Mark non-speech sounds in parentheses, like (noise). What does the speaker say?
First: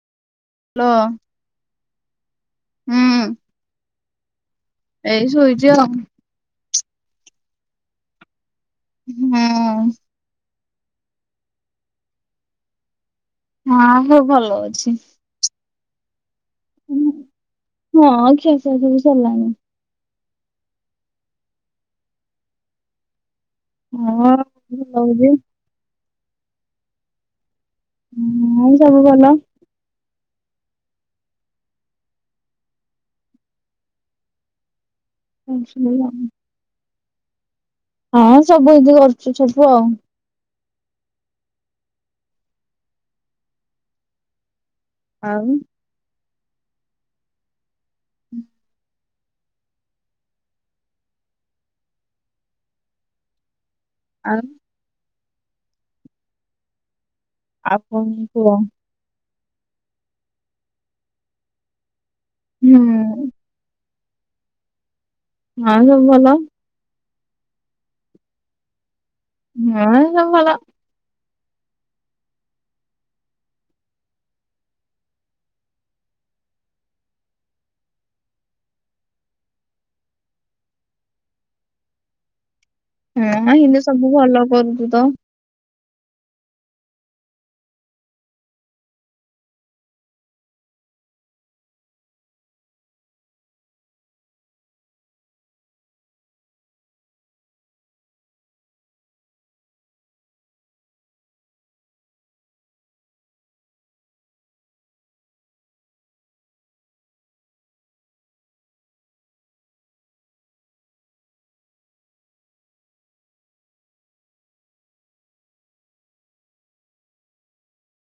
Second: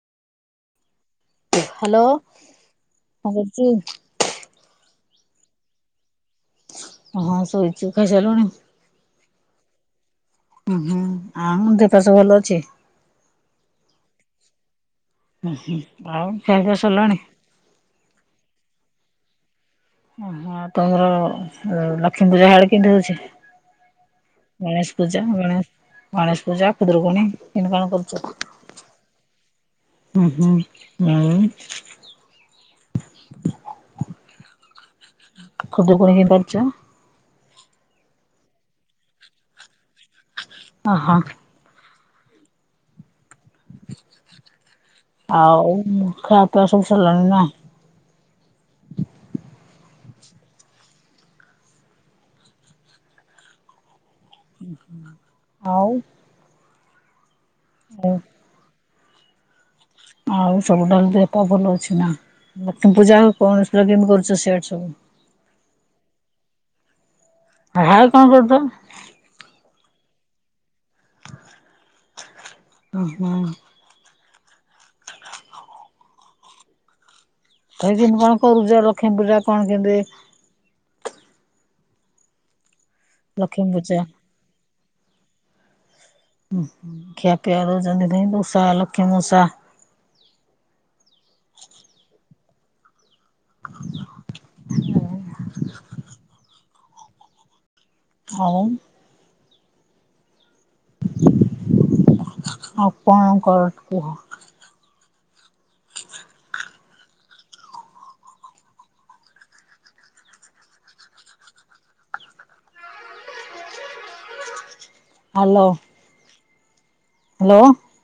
Hello hello ହୁଁ (unintelligible) ଏଇ ଶୋଇଛି ଆଉ ହଁ ହଁ ଶୋଇଛୁ ଖାଇସାରିଲୁଣି। ହଁ। ହୁଁ ହୁଁ ଆଉ ଦେ ପା ସବ ଭଲ ଅଛି? ହଁ ହଉ ଭଲ ଅଛି। ହୁଁ ହୁଁ ଆଉ ଖାଇବା ସରିଲାଣି? ହଁ ଖିଆ ସିଆ ସବୁ ସରିଲାଣି। ଓହୋ ତମର ଲକ୍ଷ୍ମୀ ପୂଜା ହାଡ କେମିତି ହଉଛି? ହଁ ଭଲ ଗଣେଶ ପୂଜା ହଉଛି। ଗଣେଶ ଗଣେଶ ପୂଜା କୁଦୁରୁକୁଣୀ ଏନ କଣ କରୁଛ? ହଁ ସବୁ ଭଲ। ହୁଁ ହୁଁ ଆଉ (unintelligible) ପାରୁଛ ହଁ ସବୁ ଏ ଯଉ କରୁଛୁ ସବୁ ଆଉ ହଁ ହଁ। ଆଉ ଖାଇବା ପିବା ସବୁ ସରିଲାଣି ନା। ହୁଁ। ଆଉ ଆଉ ଆଉ କଣ କୁହ? ଆଉ ସବୁ ତ ଦେହ ଭଲ ଅଛି ନା, ହୁଁ ଲକ୍ଷ୍ମୀ ପୂଜା ଆଉ କଣ (inaudible) ସବୁ ହଁ ଆଉ ସବୁ ଭଲ। ହଁ, ଆଉ କଣ କରୁଛ? ହଁ ସବୁ ଭଲ। ହୁଁ ହୁଁ। ଇମତି କଣ କରୁଛ, ଲକ୍ଷ୍ମୀ ପୂଜା କଣ କେମିତି ହଁ ଲକ୍ଷ୍ମୀ ହେନା ପୂଜା ସବୁ ଭଲ କରୁଛୁ ତ। ଖିଆ ପିଆ ଦେଉଛନ୍ତି, ଧଇଁ ଦୂଷା ଲକ୍ଷ୍ମୀ ମୂଷା। (inaudible) (inaudible) ଆଉ ଆପଣଙ୍କର କୁହ। ହ୍ୟାଲୋ। ହାଲୋ।